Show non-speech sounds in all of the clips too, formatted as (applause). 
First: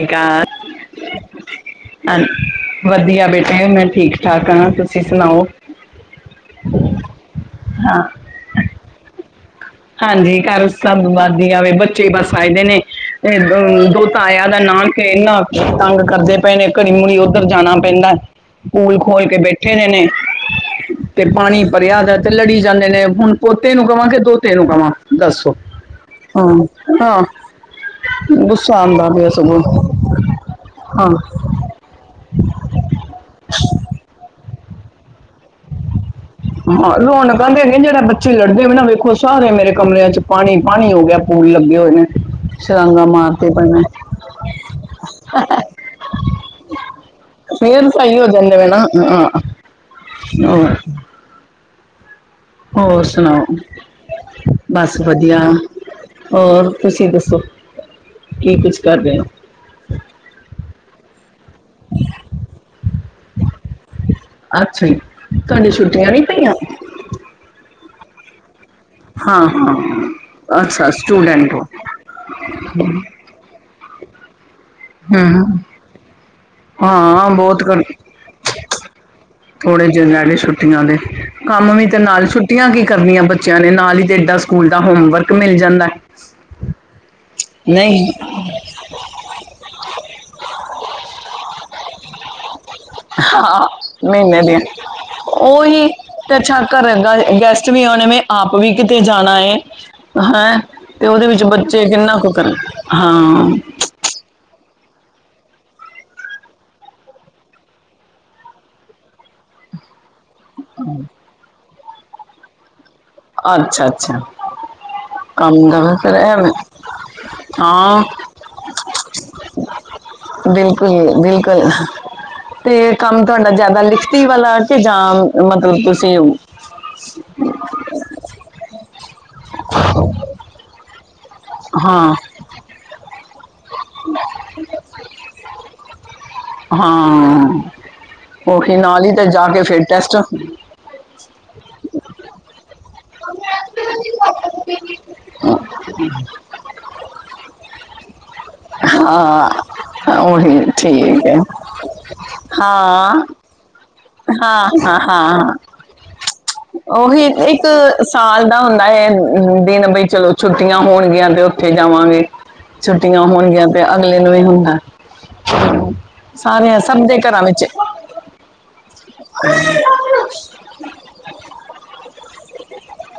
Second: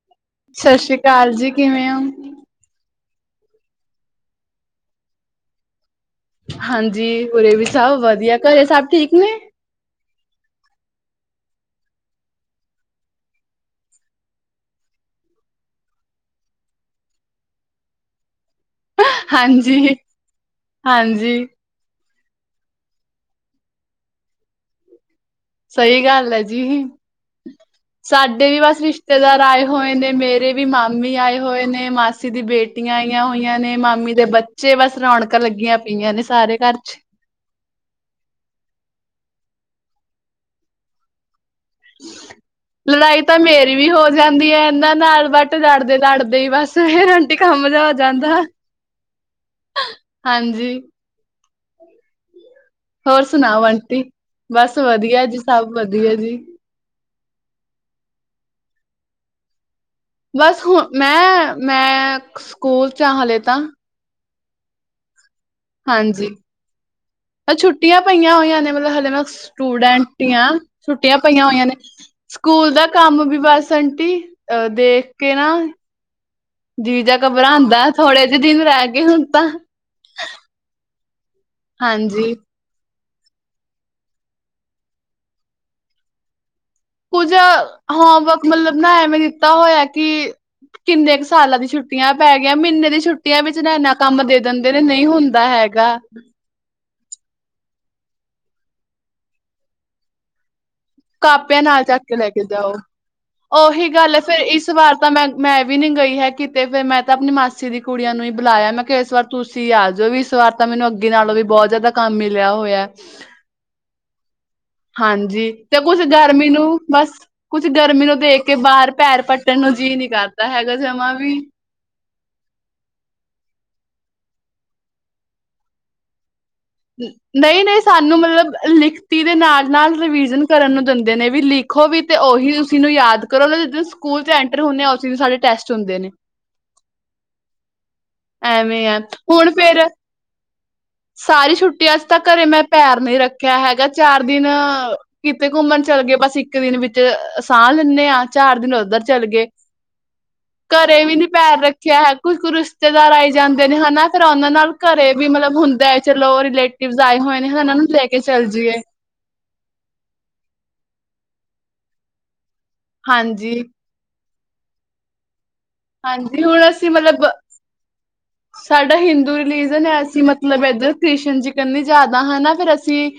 ਸਤਿਕਾਰ ਸ਼ਸ਼ੀ ਕਾਲ ਜੀ, ਕਿਵੇਂ ਓ? ਹਾਂ ਵਧੀਆ ਬੇਟੇ ਮੈਂ ਠੀਕ ਠਾਕ ਹਾਂ, ਤੁਸੀਂ ਸੁਣਾਓ? ਹਾਂਜੀ ਉਰੇ ਵੀ ਸਭ ਹਾਂ ਵਧੀਆ, ਘਰੇ ਸਬ ਠੀਕ ਨੇ? ਹਾਂਜੀ ਘਰ ਸਭ ਵਧੀਆ ਵੇ, ਬੱਚੇ ਬਸ ਆਏਦੇ ਨੇ ਨੇ, ਦੋਤਾ ਆਇਆ ਦਾ ਨਾਨਕੇ ਇੰਨਾ ਤੰਗ ਕਰਦੇ ਪਏ ਨੇ, ਘੜੀ -ਮੁੜੀ ਉੱਧਰ ਜਾਣਾ ਪੈਂਦਾ। ਪੂਲ ਖੋਲ ਕੇ ਬੈਠੇ ਦੇ ਹਾਂਜੀ ਨੇ, ਤੇ ਹਾਂਜੀ ਪਾਣੀ ਭਰਿਆ ਦਾ ਤੇ ਲੜੀ ਜਾਂਦੇ ਨੇ, ਹੁਣ ਪੋਤੇ ਨੂੰ ਕਵਾਂ ਕੇ ਦੋਤੇ ਤੇ ਨੂੰ ਕਵਾਂ। ਦੱਸੋ ਸਹੀ ਗੱਲ ਹੈ ਹਾਂ ਜੀ, ਹਾਂ ਸਾਡੇ ਵੀ ਗੁੱਸਾ ਬਸ ਆਉਂਦਾ ਪਿਆ ਰਿਸ਼ਤੇਦਾਰ ਸਗੋਂ ਆਏ ਹੋਏ ਨੇ, ਮੇਰੇ ਵੀ ਹਾਂ ਮਾਮੀ ਆਏ ਹੋਏ ਨੇ, ਮਾਸੀ ਦੀ ਬੇਟੀਆਂ ਆਈਆਂ ਹੋਈਆਂ ਨੇ, ਮਾਮੀ ਦੇ ਬੱਚੇ ਬਸ ਰੌਣਕਾਂ ਲੱਗੀਆਂ ਪਈਆਂ ਨੇ ਸਾਰੇ ਘਰ ਹਾਂ ਚ। ਰੋਣਕਾਂ ਤੇ ਨਹੀਂ, ਜਿਹੜੇ ਬੱਚੇ ਲੜਦੇ ਵੇ ਨਾ ਵੇਖੋ, ਸਾਰੇ ਮੇਰੇ ਕਮਰਿਆਂ ਚ ਪਾਣੀ ਪਾਣੀ ਹੋ ਗਿਆ। ਪੂਲ ਲੱਗੇ ਹੋਏ ਨੇ ਛਲਾਂਗਾ ਲੜਾਈ ਤਾਂ ਮਾਰਦੇ ਪਏ ਮੇਰੀ ਨੇ ਵੀ ਹੋ ਜਾਂਦੀ ਹੈ ਇਹਨਾਂ ਨਾਲ, ਬਟ ਲੜਦੇ ਲੜਦੇ ਦੇ ਬੱਸ ਹੇ ਫੇਰ ਸਹੀ ਹੋ ਜਾਂਦੇ ਨੇ ਨਾ। ਆਂ, ਆਂ ਹਾਂਜੀ ਹੋਰ ਸੁਣਾਓ, ਆਂਟੀ? ਬਸ ਜੀ ਵਧੀਆ। ਸਭ ਵਧੀਆ ਜੀ। ਹੋਰ ਤੁਸੀਂ ਦੱਸੋ ਕੀ ਕੁਛ ਕਰ ਰਹੇ ਹੋ। ਬਸ ਹੁਣ, ਮੈਂ, ਮੈਂ ਸਕੂਲ ਚ ਹਾਂ ਹੱਲੇ ਤਾਂ। ਅੱਛਾ ਈ। ਕਦੇ ਛੁੱਟੀਆਂ ਨੀ ਹਾਂਜੀ ਪਈਆਂ। ਛੁੱਟੀਆਂ ਪਈਆਂ ਹੋਈਆਂ ਨੇ। ਮਤਲਬ ਹਲੇੇ ਮੈਂ ਹਾਂ ਹਾਂ ਸਟੂਡੈਂਟ ਹੀ ਹਾਂ। ਅੱਛਾ ਛੁੱਟੀਆਂ ਪਈਆਂ ਸਟੂਡੈਂਟ ਹੋ ਹੋਈਆਂ ਨੇ। ਸਕੂਲ ਦਾ ਕੰਮ ਵੀ ਬਸ ਘੰਟੀ ਅਹ ਦੇਖ ਕੇ ਨਾ ਹੂੰ ਜੀ ਜ ਹਾਂ ਬਹੁਤ ਕਰ ਘਬਰਾਉਂਦਾ ਥੋੜੇ ਜਿਹੇ ਦਿਨ ਰਹਿ ਗਏ ਹੁਣ ਤਾਂ। ਥੋੜੇ ਜਿਹੇ ਰਹਿ (unintelligible) ਕੰਮ ਵੀ ਤੇ ਨਾਲ ਹਾਂਜੀ ਛੁੱਟੀਆਂ ਕੀ ਕਰਨੀਆਂ ਬੱਚਿਆਂ ਨੇ ਨਾਲ ਹੀ ਤੇ ਡਾ ਸਕੂਲ ਦਾ ਹੋਮਵਰਕ ਮਿਲ ਜਾਂਦਾ। ਕੁੱਝ ਨਹੀਂ ਹੋਮਵਰਕ ਮਤਲਬ ਨਾ ਐਵੇਂ ਦਿੱਤਾ ਹੋਇਆ ਕਿ ਕਿੰਨੇ ਕੁ ਸਾਲਾਂ ਦੀ ਛੁੱਟੀ ਪੈ ਗਈਆਂ। ਮਹੀਨੇ ਦੀ ਛੁੱਟੀਆਂ ਵਿੱਚ ਹਾਂ ਨਾ ਇਨਾ ਕੰਮ ਦੇ ਮਹੀਨੇ ਦੀਆਂ ਦਿੰਦੇ ਨੇ ਨਹੀਂ ਹੁੰਦਾ ਉਹੀ ਹੈਗਾ। ਤੇ ਅੱਛਾ ਘਰ ਦਾ ਗੈਸਟ ਵੀ ਆਣੇ ਆਪ ਵੀ ਕਿਤੇ ਜਾਣਾ ਹੈ ਹੈਂ। ਤੇ ਉਹਦੇ ਵਿੱਚ ਕਾਪਿਆਂ ਨਾਲ ਬੱਚੇ ਚੱਕ ਕੇ ਕਿੰਨਾ ਲੈ ਕੁ ਕੇ ਕਰਨ ਜਾਓ ਹਾਂ ਉਹੀ ਗੱਲ ਹੈ ਫੇਰ ਇਸ। ਵਾਰ ਤਾਂ ਮੈਂ ਮੈਂ ਵੀ ਨੀ ਗਈ ਹੈ ਕਿਤੇ ਫੇਰ ਮੈਂ ਤਾਂ ਆਪਣੀ ਮਾਸੀ ਦੀ ਕੁੜੀਆਂ ਨੂੰ ਹੀ ਬੁਲਾਇਆ ਮੈਂ ਕਿਹਾ ਇਸ ਵਾਰ ਤੁਸੀਂ ਆ ਜਾਓ ਵੀ। ਇਸ ਵਾਰਤਾ ਮੈਨੂੰ ਅੱਗੇ ਨਾਲੋਂ ਵੀ ਬਹੁਤ ਜ਼ਿਆਦਾ। ਕੰਮ ਮਿਲਿਆ ਹੋਇਆ। ਅੱਛਾ ਅੱਛਾ ਹਾਂਜੀ ਕੰਮ। ਤੇ ਦਾ ਕੁਛ ਫਿਰ ਗਰਮੀ ਐਵੇਂ ਨੂੰ ਬਸ ਕੁਛ ਹਾਂ ਗਰਮੀ ਨੂੰ ਦੇਖ ਕੇ ਬਾਹਰ ਪੈਰ ਪੱਟਨ ਨੂੰ ਜੀਅ ਨੀ ਕਰਤਾ ਹੈਗਾ ਜਮਾਂ ਬਿਲਕੁਲ ਵੀ। ਬਿਲਕੁਲ ਤੇ ਕੰਮ ਤੁਹਾਡਾ ਜ਼ਿਆਦਾ ਲਿਖਤੀ ਵਾਲਾ ਕਿ ਜਾਂ ਮਤਲਬ ਤੁਸੀਂ। ਨਹੀਂ-ਨਹੀਂ ਸਾਨੂੰ ਮਤਲਬ ਲਿਖਤੀ ਦੇ ਨਾਲ-ਨਾਲ ਰਿਵੀਜ਼ਨ ਕਰਨ ਨੂੰ ਦਿੰਦੇ ਨੇ। ਵੀ ਲਿਖੋ ਵੀ ਹਾਂ ਤੇ ਉਹੀ ਉਸ ਨੂੰ ਯਾਦ। ਕਰੋ, ਜਿਸ ਦਿਨ ਸਕੂਲ ਚ ਐਂਟਰ ਹੁੰਦੇ ਆ ਉਸ ਦਿਨ ਸਾਡੇ ਟੈਸਟ ਹੁੰਦੇ ਨੇ। ਹਾਂ। ਉਹੀ ਐਵੇਂ ਆ ਨਾਲ ਹੀ ਤੇ ਜਾ ਹੁਣ ਕੇ ਫੇਰ ਟੈਸਟ। ਸਾਰੀ ਛੁੱਨ ਅੱਜ ਤਾਂ ਘਰੇ ਮੈਂ ਪੈਰ ਨੀ ਰੱਖਿਆ ਹੈਗਾ ਚਾਰ ਦਿਨ ਅ ਕਿਤੇ ਘੁੰਮਣ ਚਲੇ ਗਏ ਬਸ ਇੱਕ ਦਿਨ ਵਿੱਚ ਸਾਹ ਲੈਂਦੇ ਹਾਂ। ਚਾਰ ਦਿਨ ਉੱਧਰ ਚਲੇ ਗਏ ਹਾਂ ਉਹੀ ਘਰੇ ਵੀ ਨੀ ਠੀਕ ਹੈ ਪੈਰ ਰੱਖਿਆ ਹੈ। ਕੁਛ ਕੁਈ ਰਿਸ਼ਤੇਦਾਰ ਹਾਂ ਆਏ ਜਾਂਦੇ ਨੇ ਹੈਨਾ। ਫੇਰ ਉਹਨਾ ਹਾਂ ਨਾਲ ਹਾਂ ਘਰੇ ਵੀ ਹਾਂ ਮਤਲਬ ਹੁੰ ਲੈ ਚਲੋ। ਰਿਲੇਟਿਵ ਆਏ ਉਹੀ ਹੋਏ ਨੇ ਇੱਕ ਉਹਨਾਂ ਨੂੰ ਲੈ ਕੇ ਸਾਲ ਚੱਲ ਦਾ ਜਾਈਏ ਹੁੰਦਾ ਹੈ, ਦਿਨ ਬਈ ਚਲੋ ਛੁੱਟੀਆਂ। ਹੋਣਗੀਆਂ ਤੇ ਉੱਥੇ ਜਾਵਾਂਗੇ। ਛੁੱਟੀਆਂ ਹਾਂਜੀ ਹੋਣਗੀਆਂ ਪਿਆ ਅਗਲੇ। ਨੂੰ ਹੁੰਦਾ। ਹਾਂਜੀ ਹੁਣ ਸਾਰਿਆਂ ਅਸੀਂ ਸਭ ਦੇ ਮਤਲਬ ਘਰਾਂ ਵਿਚ। ਸਾਡਾ ਹਿੰਦੂ ਰਿਲੀਜ਼ਨ ਅਸੀਂ ਮਤਲਬ ਹੈ ਇੱਧਰ ਕ੍ਰਿਸ ਜੀਕਨੀ ਜ਼ਿਆਦਾ ਹਨਾ ਫੇਰ ਅਸੀਂ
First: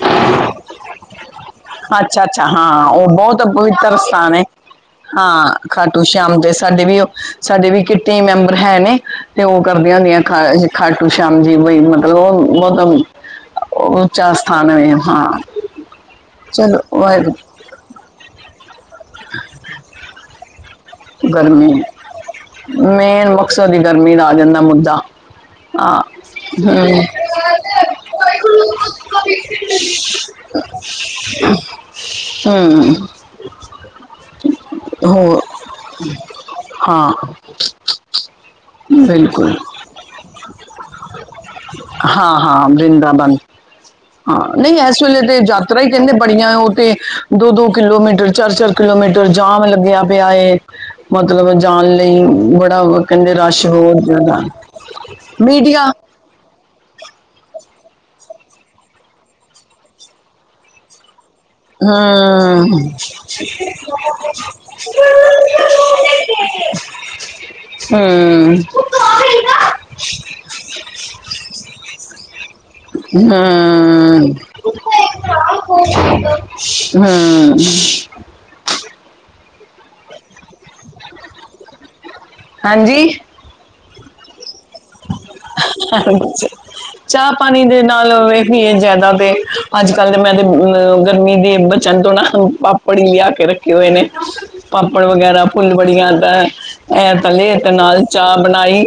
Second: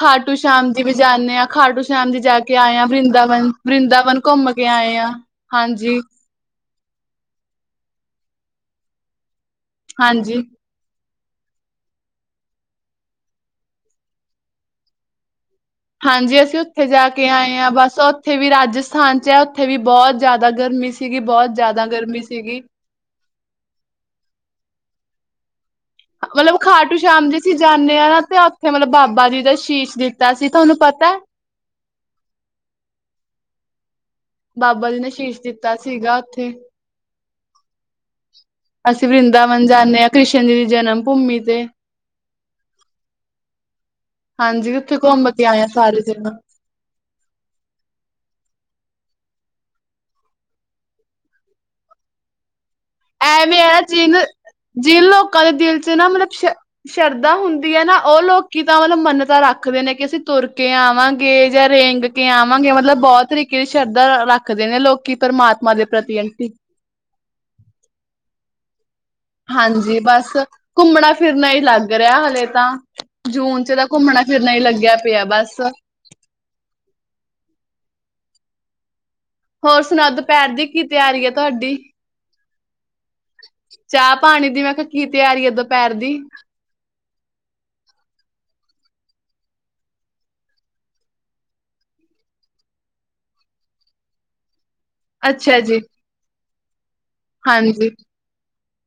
ਖਾਟੂ ਸ਼ਾਮ ਦੀ ਵਜਾਦੇ ਹਾਂ। ਖਾਟੂ ਸ਼ਾਮ ਜੀ ਜਾ ਅੱਛਾ-ਅੱਛਾ। ਕੇ ਆਏ ਹਾਂ ਉਹ ਬਹੁਤ ਵਰਿੰਦਾਵਨ ਪਵਿੱਤਰ ਵਰਿੰਦਾਵਨ ਸਥਾਨ ਹੇ ਘੁੰਮ ਕੇ ਆਏ ਹਾਂ ਹਾਂਜੀ ਖਾਡੂ ਸ਼ਾਮ ਦੇ ਸਾਡੇ ਵੀ ਉਹ ਸਾਡੇ ਵੀ ਕਿਟੀ ਮੈਂਬਰ ਹੈ ਨੇ ਤੇ ਉਹ ਕਰਦੀਆਂ ਹੁੰਦੀਆਂ ਹਾਂਜੀ ਖਾ ਖੱਟ ਸ਼ਾਮ ਜੀ ਬਈ ਮਤਲਬ ਉਹ ਮਤ ਉੱਚਾ ਸਥਾਨ ਹੈ ਹਾਂ। ਹਾਂਜੀ । ਅਸੀਂ ਉੱਥੇ ਚਲੋ ਜਾ ਕੇ ਵਾਹਿਗੁਰੂ ਆਏ ਹਾਂ ਬਸ ਉੱਥੇ ਵੀ ਰਾਜਸਥਾਨ ਚ ਹੈ ਉੱਥੇ ਵੀ ਬਹੁਤ ਜ਼ਿਆਦਾ ਗਰਮੀ ਸੀ। ਗਰਮੀ, ਮੇਨ ਮਕਸਦ ਹੀ ਗਰਮੀ ਦਾ ਆ ਜਾਂਦਾ ਮੁੱਦਾ ਆ ਮਤਲਬ ਖਾਟੂ ਹ, ਸ਼ਾਮ ਜੀ ਅਸੀਂ ਜਾਂਦੇ ਹਾਂ ਨਾ ਤੇ ਉੱਥੇ ਮਤਲਬ ਬਾਬਾ ਜੀ ਦਾ ਸ਼ੀਸ਼ ਦਿੱਤਾ ਸੀ ਤੁਹਾਨੂੰ ਪਤਾ ਹੈ ਹਮ। (inaudible) ਬਾਬਾ ਜੀ ਨੇ ਸ਼ੀਸ਼ ਹੋ ਦਿੱਤਾ। ਸੀਗਾ ਉੱਥੇ (inaudible) ਅਸੀਂ ਬਿਲਕੁਲ, ਵਰਿੰਦਾਵਨ ਜਾਂਦੇ ਹਾਂ ਕ੍ਰਿਸ਼ਨ ਜੀ ਦੀ ਜਨਮ ਭੂਮੀ ਤੇ ਹਾਂ-ਹਾਂ ।ਵਰਿੰਦਾਵਨ ਹਾਂ ਹਾਂਜੀ ਨਹੀਂ ਉੱਥੇ ਇਸ ਵੇਲੇ ਘੁੰਮ ਤੇ ਕੇ ਆਏ ਆ ਯਾਤਰਾ ਹੀ ਸਾਰੇ ਕਹਿੰਦੇ ਜਣੇ ਬੜੀਆਂ ਉਹ ਤੇ ਦੋ-ਦੋ ਕਿਲੋਮੀਟਰ, ਚਾਰ-ਚਾਰ ਕਿਲੋਮੀਟਰ ਜਾਮ ਲੱਗਿਆ ਪਿਆ ਹੈ। ਮਤਲਬ ਜਾਣ ਲਈ ਬੜਾ ਕਹਿੰਦੇ ਐਵੇਂ ਰਸ਼ ਹੈ ਨਾ ਬਹੁਤ ਜਿਨ ਜ਼ਿਆਦਾ ਜਿਹਨ ਲੋਕਾਂ ਦੇ ਦਿਲ ਚ ਮੀਡੀਆ ਨਾ ਮਤਲਬ ਸ਼ ਸ਼ਰਧਾ ਹੁੰਦੀ ਹੈ ਨਾ ਉਹ ਲੋਕੀ ਤਾਂ ਮਤਲਬ ਮੰਨ ਤਾਂ ਰੱਖਦੇ ਨੇ ਕਿ ਅਸੀਂ ਤੁਰ ਕੇ ਆਵਾਂਗੇ ਜਾਂ ਰੇਂਗ ਕੇ ਆਵਾਂਗੇ ਮਤਲਬ ਬਹੁਤ ਤਰੀਕੇ ਦੀ ਹਾਂ, ਸ਼ਰਧਾ ਰੱਖਦੇ ਨੇ ਲੋਕੀ ਪਰਮਾਤਮਾ ਦੇ ਪ੍ਰਤੀ ਆਂਟੀ ਹੂੰ ਹੂੰ ਹਾਂਜੀ ਬਸ ਘੁੰਮਣਾ ਫਿਰਨਾ ਹੀ ਲੱਗ ਰਿਹਾ ਹਾਲੇ ਹੀ ਲੱਗਿਆ ਪਿਆ ਹੂੰ, ਬਸ ਹੂੰ ਹੋਰ ਸੁਣਾਓ ਦੁਪਹਿਰ ਦੀ ਕੀ ਤਿਆਰੀ ਹੈ ਤੁਹਾਡੀ। ਹਾਂਜੀ। ਚਾਹ ਪਾਣੀ ਦੀ ਮੈਂ ਕੀ ਤਿਆਰੀ ਹੈ ਦੁਪਹਿਰ ਦੀ ਚਾਹ ਪਾਣੀ ਦੇ ਨਾਲ ਇਹ ਵੀ ਜ਼ਿਆਦਾ ਤੇ ਅੱਜ ਕੱਲ੍ਹ ਦੇ ਮੈਂ ਤੇ ਅ ਗਰਮੀ ਦੇ ਬਚਣ ਤੋਂ ਨਾ ਪਾਪੜ ਹੀ ਲਿਆ ਕੇ ਰੱਖੇ ਹੋਏ ਨੇ। ਪਾਪੜ ਵਗੈਰਾ ਅੱਛਾ ਫੁੱਲ ਜੀ ਬੜੀਆਂ ਦਾ ਹੈ। ਐ ਤੱਲੇ ਤੇ ਹਾਂਜੀ ਨਾਲ ਚਾਹ ਬਣਾਈ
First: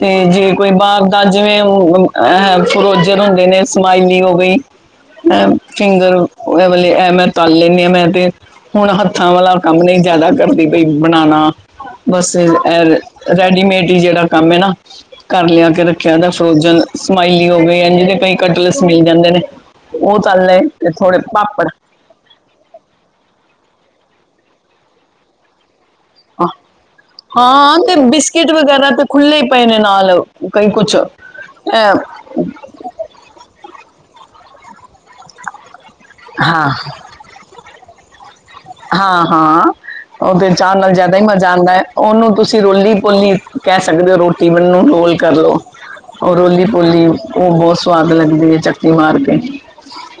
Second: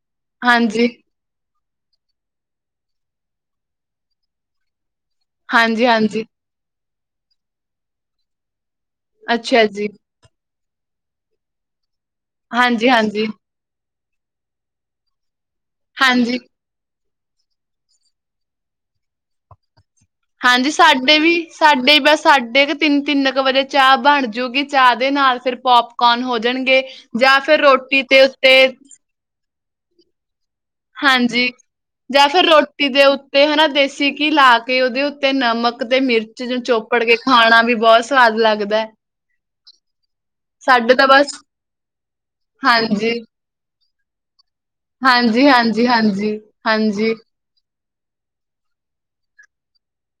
ਤੇ ਜੇ ਕੋਈ ਹਾਂਜੀ ਬਾਹਰ ਦਾ ਜਿਵੇਂ ਅ ਫਰੋਜਨ ਹੁੰਦੇ ਨੇ ਸਮਾਇਲੀ ਹੋ ਗਈ। ਅ ਫੀਗਰ ਹਾਂਜੀ-ਹਾਂਜੀ, ਇਹ ਵਾਲੇ ਐ ਮੈਂ ਤਲ ਲੈਂਦੀ ਆਾਂ ਮੈਂ ਤੇ। ਹੁਣ ਹੱਥਾਂ ਵਾਲਾ ਅੱਛਾ ਕੰਮ ਜੀ, ਨਹੀਂ ਜਿਆਦਾ ਕਰਦੀ। ਬਣਣਾ। ਬਸ ਏ ਹਾਂਜੀ-ਹਾਂਜੀ, ਰੈਡੀਮੇਡ। ਜਿਹੜਾ ਕੰਮ ਨਾ ਘਰ ਲਿਆ ਕੇ ਰੱਖਿਆ ਹਾਂਜੀ। ਹਾਂਜੀ ਫਰੋਜਨ। ਸਮਾਇਲੀ ਹੋ ਗਈ ਏਨਜਦੇ ਕਈ ਕਟਲਸ ਮਿਲ ਜਾਂਦੇ ਨੇ। ਉਹ ਤਲ ਲਏ ਹਾਂਜੀ ਤੇ ਸਾਡੇ ਥੋੜੇ ਵੀ, ਪਾਪੜ ਸਾਡੇ ਬਸ ਸਾਡੇ ਕੁ ਤਿੰਨ ਤਿੰਨ ਕੁ ਵਜੇ ਚਾਹ ਬਣ ਜੂਗੀ ਚਾਹ ਦੇ ਨਾਲ ਫਿਰ ਪੋਪ ਕੌਣ ਹੋ ਹਾਂ ਜਾਣਗੇ ਜਾਂ ਫਿਰ ਰੋਟੀ ਦੇ ਉੱਤੇ ਪ ਨੇ ਨਾਲਲ ਹਾਂਜੀ ਜਾਂ ਫਿਰ ਰੋਟੀ ਦੇ ਉੱਤੇ ਹਨਾ ਦੇਸੀ ਘੀ ਲਾ ਕੇ ਉਹਦੇ ਉੱਤੇ ਨਮਕ ਤੇ ਮਿਰਚ ਚ ਹਾਂ ਚੋਪੜ ਕੇ ਖਾਣਾ ਵੀ ਬਹੁਤ ਸਵਾਦ ਲੱਗਦਾ। ਹੈ। ਹਾਂ ਹਾਂ ਉਹ ਫੇਰ ਚਾਹ ਨਾਲ ਸਾਡੇ ਤਾਂ ਜਿਆਦਾ ਹੀ ਬਸ ਮਜ਼ਾ ਆਉਂਦਾ ਹੈ ਉਹਨੂੰ ਤੁਸੀਂ ਰੋਲੀ ਹਾਂਜੀ, ਪੋਲੀ ਕਹਿ। ਦੇ ਰੋ। (inaudible) ਮਨ ਨੂੰ ਰੋਲ ਕਰਲੋ ਹਾਂਜੀ-ਹਾਂਜੀ, ਹਾਂਜੀ, ਉਹ ਹਾਂਜੀ। ਰੋਲੀ ਪੋਲੀ ਹਾਂਜੀ ਉਹ ਬਹੁਤ। ਸਵਾਦ ਲੱਗਦੀ ਹੈ ਚੱਕੀ ਮਾਰ ਕੇ।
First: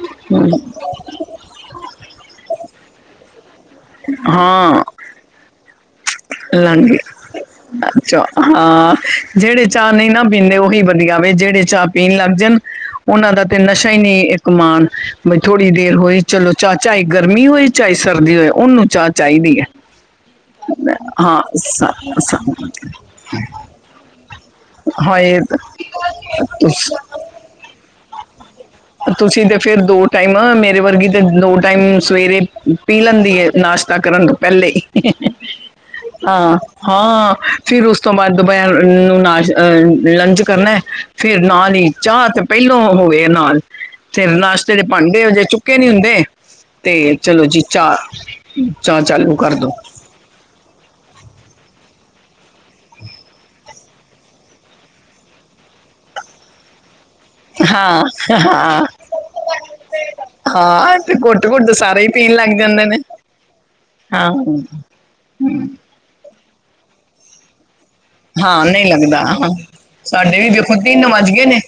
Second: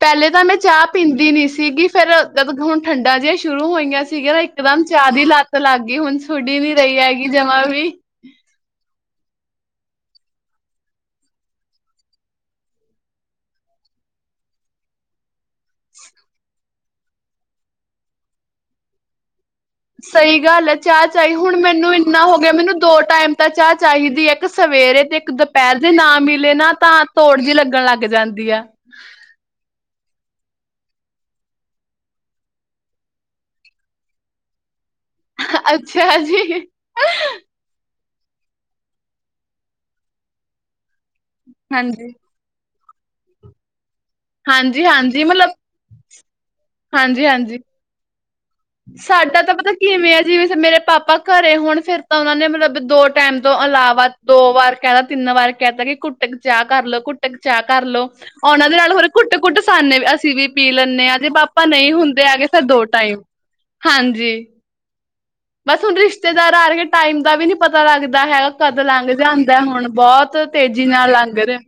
ਪਹਿਲੇ ਤਾਂ ਹਮ, ਮੈਂ ਚਾਹ ਪੀਂਦੀ ਨੀ ਸੀਗੀ। ਫੇਰ ਜਦ ਹੁਣ ਠੰਡਾ ਜਿਹਾ। ਸ਼ੁਰੂ ਹੋਈਆਂ ਸੀਗੀਆਂ ਇਕਦਮ ਚਾਹ ਦੀ ਲਤ ਲੱਗ ਗਈ ਹੁਣ। ਛੁੱਡੀ ਨੀ ਲਗੇ ਰਹੀ ਹੈਗੀ ਜਮਾਂ ਵੀ ਅੱਛੋ ਹਾ। (inaudible) ਜਿਹੜੇ ਚਾਹ ਨਹੀਂ ਨਾ ਪੀਂਦੇ ਉਹੀ ਵਧੀਆ ਵੇ ਜਿਹੜੇ ਚਾਹ ਪੀਣ ਲੱਗ ਜਾਣ ਉਹਨਾਂ ਦਾ ਤੇ ਨਸ਼ਾ ਹੀ ਨਹੀਂ ਇੱਕ ਮਾਣ ਬਈ ਥੋੜ੍ਹੀ ਦੇਰ ਹੋਈ ਚਲੋ ਚਾਹ ਚਾਹੇ ਗਰਮੀ ਹੋਏ ਚਾਹੇ ਸਰਦੀ ਹੋਏ ਉਹਨੂੰ ਚਾਹ ਚਾਹੀਦੀ ਹੈ। ਸਹੀ ਗੱਲ ਹੈ ਚਾਹ ਚਾਹੀ। ਹਾਂ ਹੁਣ ਮੈਨੂੰ ਸ- ਇੰਨਾ ਹੋ ਗਿਆ ਮੈਨੂੰ ਸ- ਦੋ ਟਾਈਮ ਤਾਂ ਚਾਹ ਚਾਹੀਦੀ ਹੈ ਇੱਕ ਸਵੇਰੇ ਤੇ ਇੱਕ ਹਾਏ ਦੁਪਹਿਰ ਜੇ ਨਾ ਮਿਲੇ ਨਾ ਤੁਸ ਤਾਂ ਤੋੜ ਜਿ ਲੱਗਣ ਲੱਗ ਜਾਂਦੀ ਆ। ਤੁਸੀਂ ਤੇ ਫਿਰ ਦੋ ਟਾਈਮ ਮੇਰੇ ਵਰਗੀ ਤੇ ਦੋ ਟਾਈਮ ਸਵੇਰੇ ਪੀ ਲੈਂਦੀ ਹੈ ਨਾਸ਼ਤਾ ਕਰਨ ਤੋਂ ਪਹਿਲੇ। ਅੱਛਾ ਹਾਂ ਜੀ ਹਾਂ ਫਿਰ ਉਸ। ਉਸ ਤੋਂ ਬਾਅਦ ਦੁਬਿਆ ਨੂੰ ਨਾਸ਼ ਅਹ ਲੰਚ ਕਰਨਾ। (inaudible) ਫ਼ਿਰ ਨਾਲੀ ਹਾਂਜੀ ਚਾਹ ਤੇ ਪਹਿਲ। ਹੋਵੇ ਨਾਲ। ਫਿਰ ਨਾਸ਼ਤੇ ਹਾਂਜੀ ਹਾਂਜੀ ਭਾਂਡੇ ਹੋ ਜੇ ਮਤਲਬ ਚੁੱਕੇ ਨੀ ਹੁੰਦੇ ਤੇ ਹਾਂਜੀ ਚਲੋ ਹਾਂਜੀ ਜੀ ਚਾਹ। ਚਾਹ ਚਾਲੂ ਸਾਡਾ ਕਰ ਤਾਂ ਦੋ ਪਤਾ ਕਿਵੇਂ ਆ ਜਿਵੇਂ ਮੇਰੇ ਪਾਪਾ ਘਰੇ ਹੋਣ ਫ਼ਿਰ ਤਾਂ ਉਹਨਾਂ ਨੇ ਮਤਲਬ ਦੋ ਟਾਈਮ ਤੋਂ ਇਲਾਵਾ ਦੋ ਵਾਰ ਕਹਿਤਾ ਤਿੰਨ ਵਾਰ ਕਹਿਤਾ ਕਿ ਕੁੁੱਟ ਚਾਹ ਕਰ ਲਓ ਕੁੱਟ ਚਾਹ ਕਰ ਹਾਂ ਲਓ ਉਹਨਾਂ ਦੇ ਹਾਂ ਨਾਲ ਹੋਰ ਘੁੱਟ ਕੁੁੱਟ ਸਾਨੇ ਵੀ ਅਸੀਂ ਵੀ ਪੀ ਲੈਂਦੇ ਤੇ ਹਾਂ ਜੇ ਘੁੱਟ ਪਾਪਾ ਘੁੱਟ ਨਹੀਂ ਸਾਰੇ ਹੀ ਹੁੰਦੇ ਪੀਣ ਲੱਗ ਫੇਰ ਦੋ ਜਾਂਦੇ ਨੇ ਟਾਈਮ ਹਾਂ ਹਾਂਜੀ ਬਸ ਉਹ ਰਿਸ਼ ਰਿਸ਼ਤੇਦਾਰ ਆ ਰਹੇ ਟਾਈਮ ਦਾ ਵੀ ਨਹੀਂ ਪਤਾ । ਹਾਂ ਨਹੀਂ ਲੱਗਦਾ ਹੁਣ ਬਹੁਤ ਸਾਡੇ ਵੀ ਦੇਖੋ ਤੇਜ਼ੀ ਤਿੰਨ ਨਾਲ ਵੱਜ ਲੰਘ ਗਏ ਰਿਹਾ ਨੇ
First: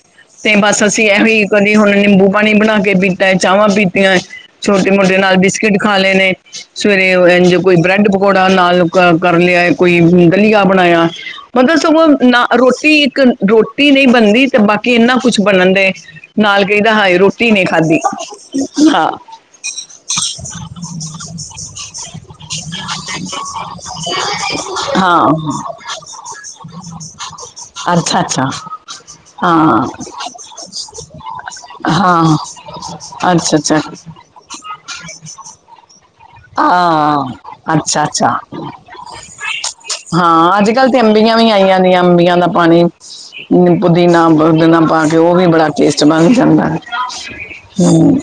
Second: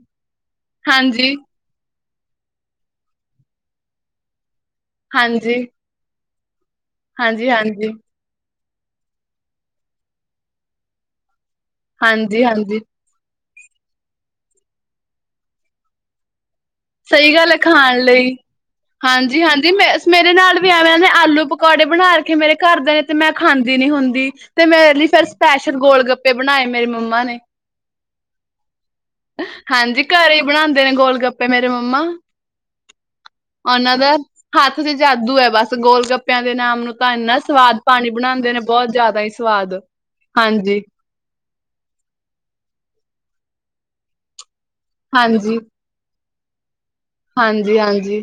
ਤੇ ਬਸ ਅਸੀਂ ਇਹੋ ਹਾਂਜੀ ਹੀ ਕਦੀ ਹੁਣ ਨਿੰਬੂ ਪਾਣੀ ਬਣਾ ਕੇ ਪੀਤਾ ਹੈ ਚਾਵਾਂ ਪੀਤੀਆਂ। ਛੋਟੇ ਮੋਟੇ ਨਾਲ ਹਾਂਜੀ ਬਿਸਕਿਟ ਖਾ ਲਏ ਨੇ ਸਵੇਰੇ ਹਾਂਜੀ ਇੰਝ ਕੋਈ ਹਾਂਜੀ ਬ੍ਰੈਡ ਪਕੌੜਾ ਨਾਲ ਕਰ ਲਿਆ ਕੋਈ ਦਲੀਆ ਬਣਾਇਆ ਪਤਾ ਸਗੋਂ ਹਾਂਜੀ ਨਾ ਹਾਂਜੀ ਰੋਟੀ ਇੱਕ ਰੋਟੀ ਨਹੀਂ ਬਣਦੀ ਤੇ ਬਾਕੀ ਇਨਾ ਕੁਛ ਬਣਨ ਦੇ ਨਾਲ ਕਹੀਦਾ ਹਾਏ ਸਹੀ ਰੋਟੀ ਗੱਲ ਹੈ ਨਹੀਂ ਖਾਧੀ ਖਾਣ ਲਈ ਹਾਂ ਹਾਂਜੀ ਹਾਂਜੀ ਮ ਮੇਰੇ ਨਾਲ ਵੀ ਐਵੇਂ ਨੇ ਆਲੂ ਪਕੌੜੇ ਬਣਾ ਕੇ ਮੇਰੇ ਘਰ ਦੇ ਨੇ ਤੇ ਮੈਂ ਖਾਂਦੀ ਨੀ ਹੁੰਦੀ ਤੇ ਮੇਰੇ ਲਈ ਫੇਰ ਹਾਂ ਸਪੈਸ਼ਲ ਗੋਲ ਗੱਪ ਗੋਲ ਗੱਪੇ ਬਣਾਏ ਮੇਰੀ ਮੰਮਾ ਨੇ ਅੱਛਾ ਅੱਛਾ ਹਾਂ ਹਾਂਜੀ ਘਰ ਹੀ ਬਣਾਉਂਦੇ ਨੇ ਗੋਲ ਗੱਪੇ ਮੇਰੇ ਮੰਮਾ ਹਾਂ ਅੱਛਾ ਅੱਛਾ ਉਹਨਾਂ ਦਾ ਹੱਥ ਚ ਜਾਦੂ ਐ, ਬਸ ਗੋਲ ਗੱਪ ਪਿਆਂ ਦੇ ਨਾਮ ਨੂੰ ਤਾਂ ਹਾਂ ਇੰਨਾ ਸਵਾਦ ਅੱਛਾ ਪਾਣੀ ਅੱਛਾ ਬਣਾਦੇ ਨੇ ਬਹੁਤ ਜ਼ਿਆਦਾ ਹੀ ਸਵਾਦ ਹਾਂ ਅੱਜ ਹਾਂਜੀ ਕੱਲ ਤੇ ਵੀ ਅੰਬੀਆਂ ਆਈਆਂ ਦੀਆਂ ਅੰਬੀਆਂ ਦਾ ਪਾਣੀ, ਪੁਦੀਨਾ ਅੰਬ ਗਣਾ ਪਾ ਕੇ ਉਹ ਵੀ ਹਾਂਜੀ ਬੜਾ ਟੇਸਟ ਬਣ ਜਾਂਦਾ ਹਾਂਜੀ, ਹਮ, ਹਾਂਜੀ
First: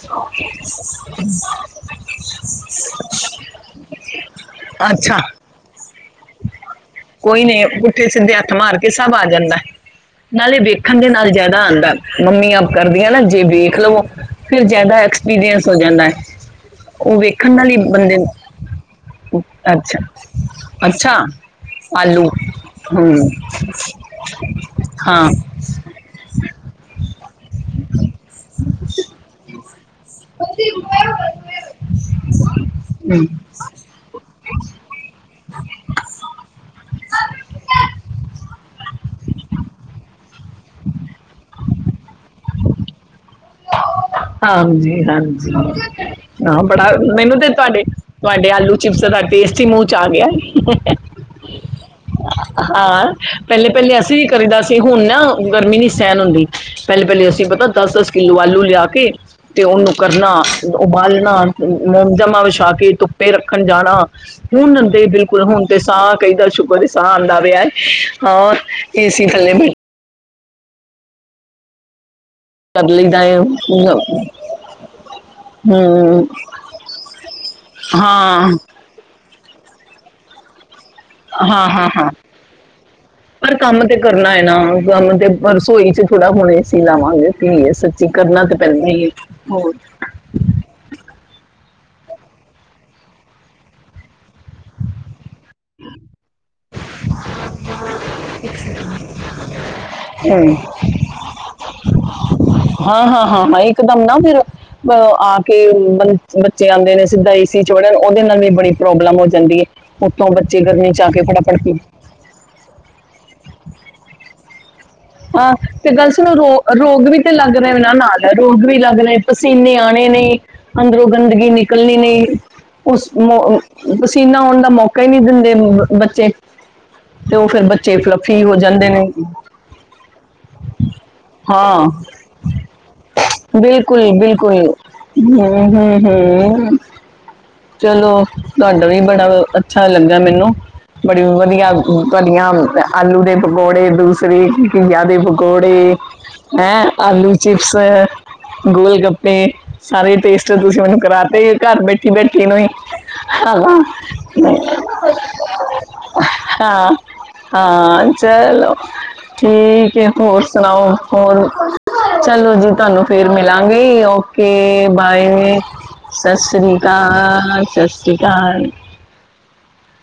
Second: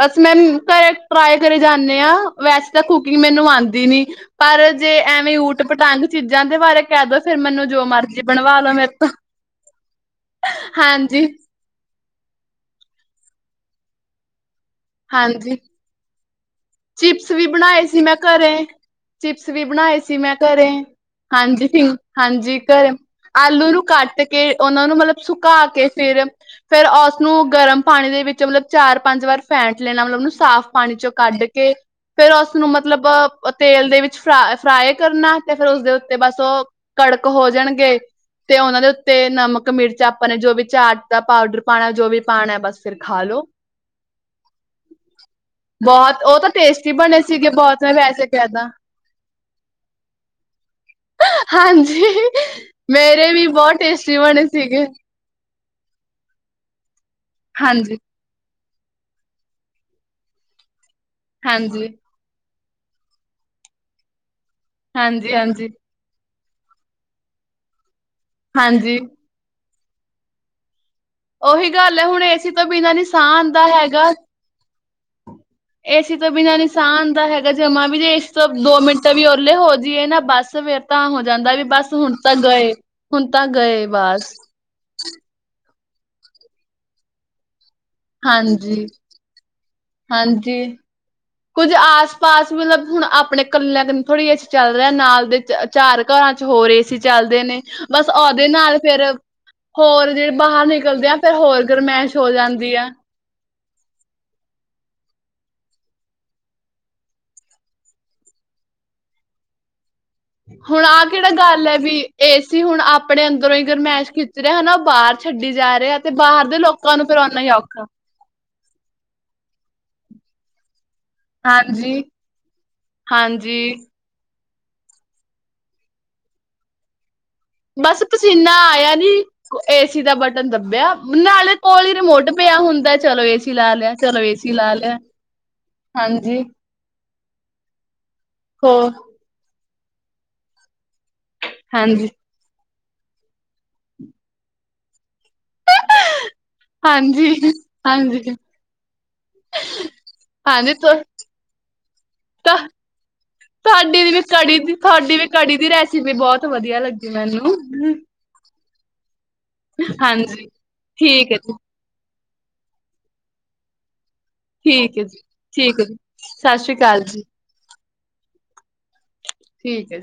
ਬਸ ਮੈਮ ਘਰ ਟਰਾਏ ਕਰੇ ਜਾਂਨੇ ਆਂ। ਵੈਸੇ ਤਾਂ ਕੁਕਿੰਗ ਮੈਨੂੰ ਆਂਦੀ ਨੀ, ਪਰ ਜੇ ਅੱਛਾ ਐਵੇਂ ਊਟ ਪਟਾਂਗ ਜਾ ਕੋਈ ਨਹੀਂ ਪੁੱਠੇ ਸਿੱਧੇ ਹੱਥ ਬਣਵਾ ਲੋ ਮਾਰ ਮੇਰੇ ਕੇ ਤੋਂ ਸਭ ਆ ਜਾਂਦਾ, ਨਾਲੇ ਵੇਖਣ ਦੇ ਹਾਂਜੀ, ਨਾਲ ਜਿਆਦਾ ਆਂਦਾ। ਮੰਮੀ ਆਪ ਕਰਦੀਆਂ ਨਾ ਜੇ ਵੇਖ ਲਵੋ ਫੇਰ ਜ਼ਿਆਦਾ ਹਾਂਜੀ ਐਕਸਪੀਰੀਐੰਸ ਹੋ ਜਾਂਦਾ ਹੈ। ਉਹ ਚਿਪਸ ਵੀ ਵੇਖਣ ਨਾਲ ਹੀ ਬਣਾਏ ਸੀ ਮੈਂ ਬੰਦੇ ਨੂੰ- ਘਰੇ ਚਿਪਸ ਵੀ ਅੱਛਾ ਬਣਾਏ ਸੀ ਮੈਂ ਘਰੇ ਅੱਛਾ ਹਾਂਜੀ ਆਲੂ -ਹਾਂਜੀ ਘਰ ਹਮ ਆਲੂ ਨੂੰ ਕੱਟ ਕੇ ਉਹਨਾ ਨੂੰ ਮਤਲਬ ਹਾਂ ਹਮ। ਸੁਕਾ ਕੇ ਫੇਰ ਫੇਰ ਉਸਨੂੰ ਗਰਮ ਪਾਣੀ ਦੇ ਵਿੱਚ ਮਤਲਬ ਚਾਰ ਪੰਜ ਵਾਰ ਫੈਂਟ ਲੈਣਾ ਮਤਲਬ ਉਹਨੂੰ ਸਾਫ਼ ਪਾਣੀ ਚੋਂ ਕੱਢ ਕੇ ਕੇ ਫੇਰ ਉਸਨੂੰ ਮਤਲਬ ਤੇਲ ਦੇ ਵਿੱਚ ਫਰਾ ਫਰਾਏ ਕਰਨਾ ਤੇ ਫੇਰ ਉਸਦੇ ਉੱਤੇ ਬਸ ਉਹ ਕੜਕ ਹੋ ਜਾਣਗੇ ਤੇ ਉਹਨਾਂ ਦੇ ਉੱਤੇ ਨਮਕ ਮਿਰਚਾਂ ਆਪਾਂ ਨੇ ਜੋ ਵੀ ਚਾਟ ਦਾ ਪਾਊਡਰ ਪਾਣਾ, ਜੋ ਵੀ ਪਾਣਾ ਬਸ ਫਿਰ ਖਾ ਲੋ। ਹਾਂਜੀ, ਹਾਂਜੀ ਬਹੁਤ ਉਹ ਤਾਂ ਬੜਾ ਟੇਸਟੀ ਬਣੇ ਮੈਨੂੰ ਤੇ ਸੀਗੇ ਤੁਹਾਡੇ ਬਹੁਤ ਮੈਂ ਵੈਸੇ ਤੁਹਾਡੇ ਕਹਿਦਾ ਆਲੂ ਚਿਪਸ ਦਾ ਟੇਸਟ ਮੂੰਹ ਚ ਆ ਗਿਆ, ਹਾਂਜੀ ਹਾਂ ਮੇਰੇ ਵੀ ਪਹਿਲੇ- ਬਹੁਤ ਪਹਿਲੇ ਟੇਸਟੀ ਅਸੀਂ ਬਣੇ ਕਰੀਦਾ ਸੀ ਸੀਗੇ ਹੁਣ ਨਾ ਗਰਮੀ ਨੀ ਸਹਿਣ ਹੁੰਦੀ। ਪਹਿਲੇ -ਪਹਿਲੇ ਅਸੀਂ ਪਤਾ ਦਸ ਹਾਂਜੀ -ਦਸ ਆਲੂ ਲਿਆ ਕੇ ਤੇ ਉਹਨੂੰ ਕਰਨਾ ਉਬਾਲਣਾ ਹਾਂਜੀ ਮੋਮ ਜਮਾ ਵਿਛਾ ਕੇ ਧੁੱਪੇ ਰੱਖਣ ਜਾਣਾ। ਹੁਣ ਤੇ ਹਾਂਜੀ ਬਿਲਕੁਲ ਹੁਣ ਹਾਂਜੀ ਤੇ ਸਾਫ਼ ਕਦੀ ਸ਼ੁਕਰ ਦੀ ਸਾਹ ਆਂਦਾ ਪਿਆ ਏ ਹਾਂ ਹਾਂਜੀ ਏ ਸੀ ਥੱਲੇ ਬੈਠੇ ਉਹੀ ਗੱਲ ਹੈ ਹੁਣ ਏ ਸੀ ਏ ਤੋਂ ਕਰ ਬਿਨਾਂ ਨੀ ਲਈਦਾ ਸਾਹ ਏ ਆਂਦਾ ਹੈਗਾ, ਹੂੰ ਏ ਸੀ ਤੋਂ ਬਿਨਾਂ ਨੀ ਸਾਹ ਆਂਦਾ ਹੈਗਾ ਜਮਾਂ ਵੀੇ ਏ ਸੀ ਤੋਂ ਹਾਂ ਦੋ ਮਿੰਟ ਵੀ ਵਿਹਲੇ ਹੋ ਜਾਈਏ ਨਾ ਬੱਸ ਫਿਰ ਹਾਂ, ਹਾਂ, ਹਾਂ ਹੁਣ ਤਾਂ ਪਰ ਗਏ ਕੰਮ ਤੇ ਕਰਨਾ ਬਸ ਹੈ ਨਾ ਕੰਮ ਤੇ ਰਸੋਈ (inaudible) ਸੱਚੀ ਕਰਨਾ ਤਾਂ ਪੈਂਦਾ ਹਾਂਜੀ ਹੀ ਹੋਰ ਹਾਂਜੀ ਕੁੱਝ ਆਸ ਪਾਸ ਮਤਲਬ ਹੁਣ ਆਪਣੇ ਕੱਲਿਆਂ ਥੋੜ੍ਹੀ ਜਿ ਚੱਲ ਰਿਹਾ ਨਾਲ ਦੇ ਚਾਰ ਘਰਾਂ ਚ ਹੋ ਰਹੇ ਸੀ ਚੱਲਦੇ ਨੇ ਬਸ ਉਹਦੇ ਨਾਲ ਫੇਰ ਹੋਰ ਜਿਹੜੇ ਹਮ, ਬਾਹਰ ਨਿਕਲਦੇ ਆ ਫਿਰ ਹੋਰ ਗਰਮਾਇਸ਼ ਹੋ ਜਾਂਦੀ ਆ ਹਾਂ ਹਾਂ ਹਾਂ ਇਕ ਦਮ ਨਾ ਫਿਰ ਅ ਆ ਕੇ ਬੱਚੇ ਆਦੇ ਨੇ ਸਿੱਧਾ ਏਸੀ ਚੌੜਨ ਉਹਦੇ ਨਾਲ ਵੀ ਬੜੀ ਪ੍ਰੋਬਲਮ ਹੋ ਜਾਂਦੀ ਹੈ ਉੱਤੋਂ ਬੱਚੇ ਹੁਣ ਗਰਮੀ ਚ ਆਹ ਆ ਕੇ ਕਿਹੜਾ ਫੜਾ ਗੱਲ ਹੈ ਵੀ ਏ ਸੀ ਹੁਣ ਆਪਣੇ ਅੰਦਰੋਂ ਹੀ ਗਰਮੈਸ਼ ਖਿੱਚ ਰਿਹਾ ਹਨਾ ਬਾਹਰ ਛੱਡੀ ਹਾਂ ਜਾ ਤੇ ਰਿਹਾ ਗੱਲ ਸੁਣੋ ਬਾਹਰ ਰੋ ਦੇ ਲੋਕਾਂ ਨੂੰ ਰੋਗ ਫੇਰ ਵੀ ਤੇ ਓਨਾ ਹੀ ਲੱਗ ਰਹੇ ਔਖਾ ਉਹਨਾਂ ਨਾਲ ਰੋਗ ਵੀ ਲੱਗ ਰਹੇ ਪਸੀਨੇ ਆਣੇ ਨੇ ਅੰਦਰੋਂ ਗੰਦਗੀ ਨਿਕਲਣੀ ਹਾਂਜੀ, ਨਹੀਂ ਉਸ ਹਾਂਜੀ ਪਸੀਨਾ ਆਣਾ ਤਾਂ ਮੌਕਾ ਹੀ ਨਹੀਂ ਦਿੰਦੇ ਬੱਚੇ ਤੇ ਉਹ ਫੇਰ ਬੱਚੇ ਬਸ ਫਲੱਫੀ ਪਸੀਨਾ ਹੋ ਜਾਂਦੇ ਆਇਆ ਨੇ ਨੀ ਏਸੀ ਦਾ ਬਟਨ ਦੱਬਿਆ ਨਾਲੇ ਕੋਲ ਹਾਂ ਹੀ ਰਿਮੋਟ ਪਿਆ ਹੁੰਦਾ ਚਲੋ ਏਸੀ ਲਾ ਲਿਆ ਬਿਲਕੁਲ ਚਲੋ ਏਸੀ ਬਿਲਕੁਲ ਲਾ ਲਿਆ ਹਮ ਹਮ ਹਾਂਜੀ ਹਮ ਚਲੋ ਤੁਵਾਡਾ ਹੋਰ ਵੀ ਬਡਾ ਵਾ ਅੱਛਾ ਲੱਗਦਾ ਮੈਨੂੰ ਬੜੀ ਵਧੀਆ ਹਾਂਜੀ, ਤੁਹਾਡੀਆਂ ਆਲੂ ਦੇ ਪਕੌੜੇ ਦੂਸਰੇ ਜ਼ਿਆਦੇ ਪਕੌੜੇ ਹੈਂ ਹਾਂਜੀ, ਆਲੂ ਚਿਪਸ ਹਾਂਜੀ, ਗੋਲ ਗੱਪੇ ਸਾਰੇ ਟੇਸਟ ਹਾਂਜੀ ਤੁਸੀਂ ਤ ਮੈਨੂੰ ਕਰਾਤੇ ਘਰ ਬੈਠੇ ਬੈਠੀ ਤ ਨੂੰ ਹਾਂ ਤੁਹਾਡੀ ਵੀ ਕੜੀ ਦੀ ਤੁਹਾਡੀ ਵੀ ਕੜੀ ਦੀ ਰੈਸਿਪੀ ਬਹੁਤ ਵਧੀਆ ਹਾਂ ਲੱਗੀ ਮੈਨੂੰ। ਹਾਂ ਚਲੋ ਠੀਕ ਹੈ ਹੋਰ ਹਾਂਜੀ, ਸੁਣਾਓ ਠੀਕ ਹੈ ਹੋਰ ਜੀ, ਚਲੋ ਜੀ ਤੁਹਾਨੂੰ ਫੇਰ ਮਿਲਾਂਗੇ ਤੇ ਠੀਕ ਹੈ ਜੀ, ਬਾਏ ਠੀਕ ਹੈ ਜੀ। ਸਤਿ ਸ਼੍ਰੀ ਸ੍ਰੀ ਜੀ, ਅਕਾਲ, ਸਤਿ ਸ੍ਰੀ ਅਕਾਲ। (unintelligible) ਠੀਕ ਜੀ।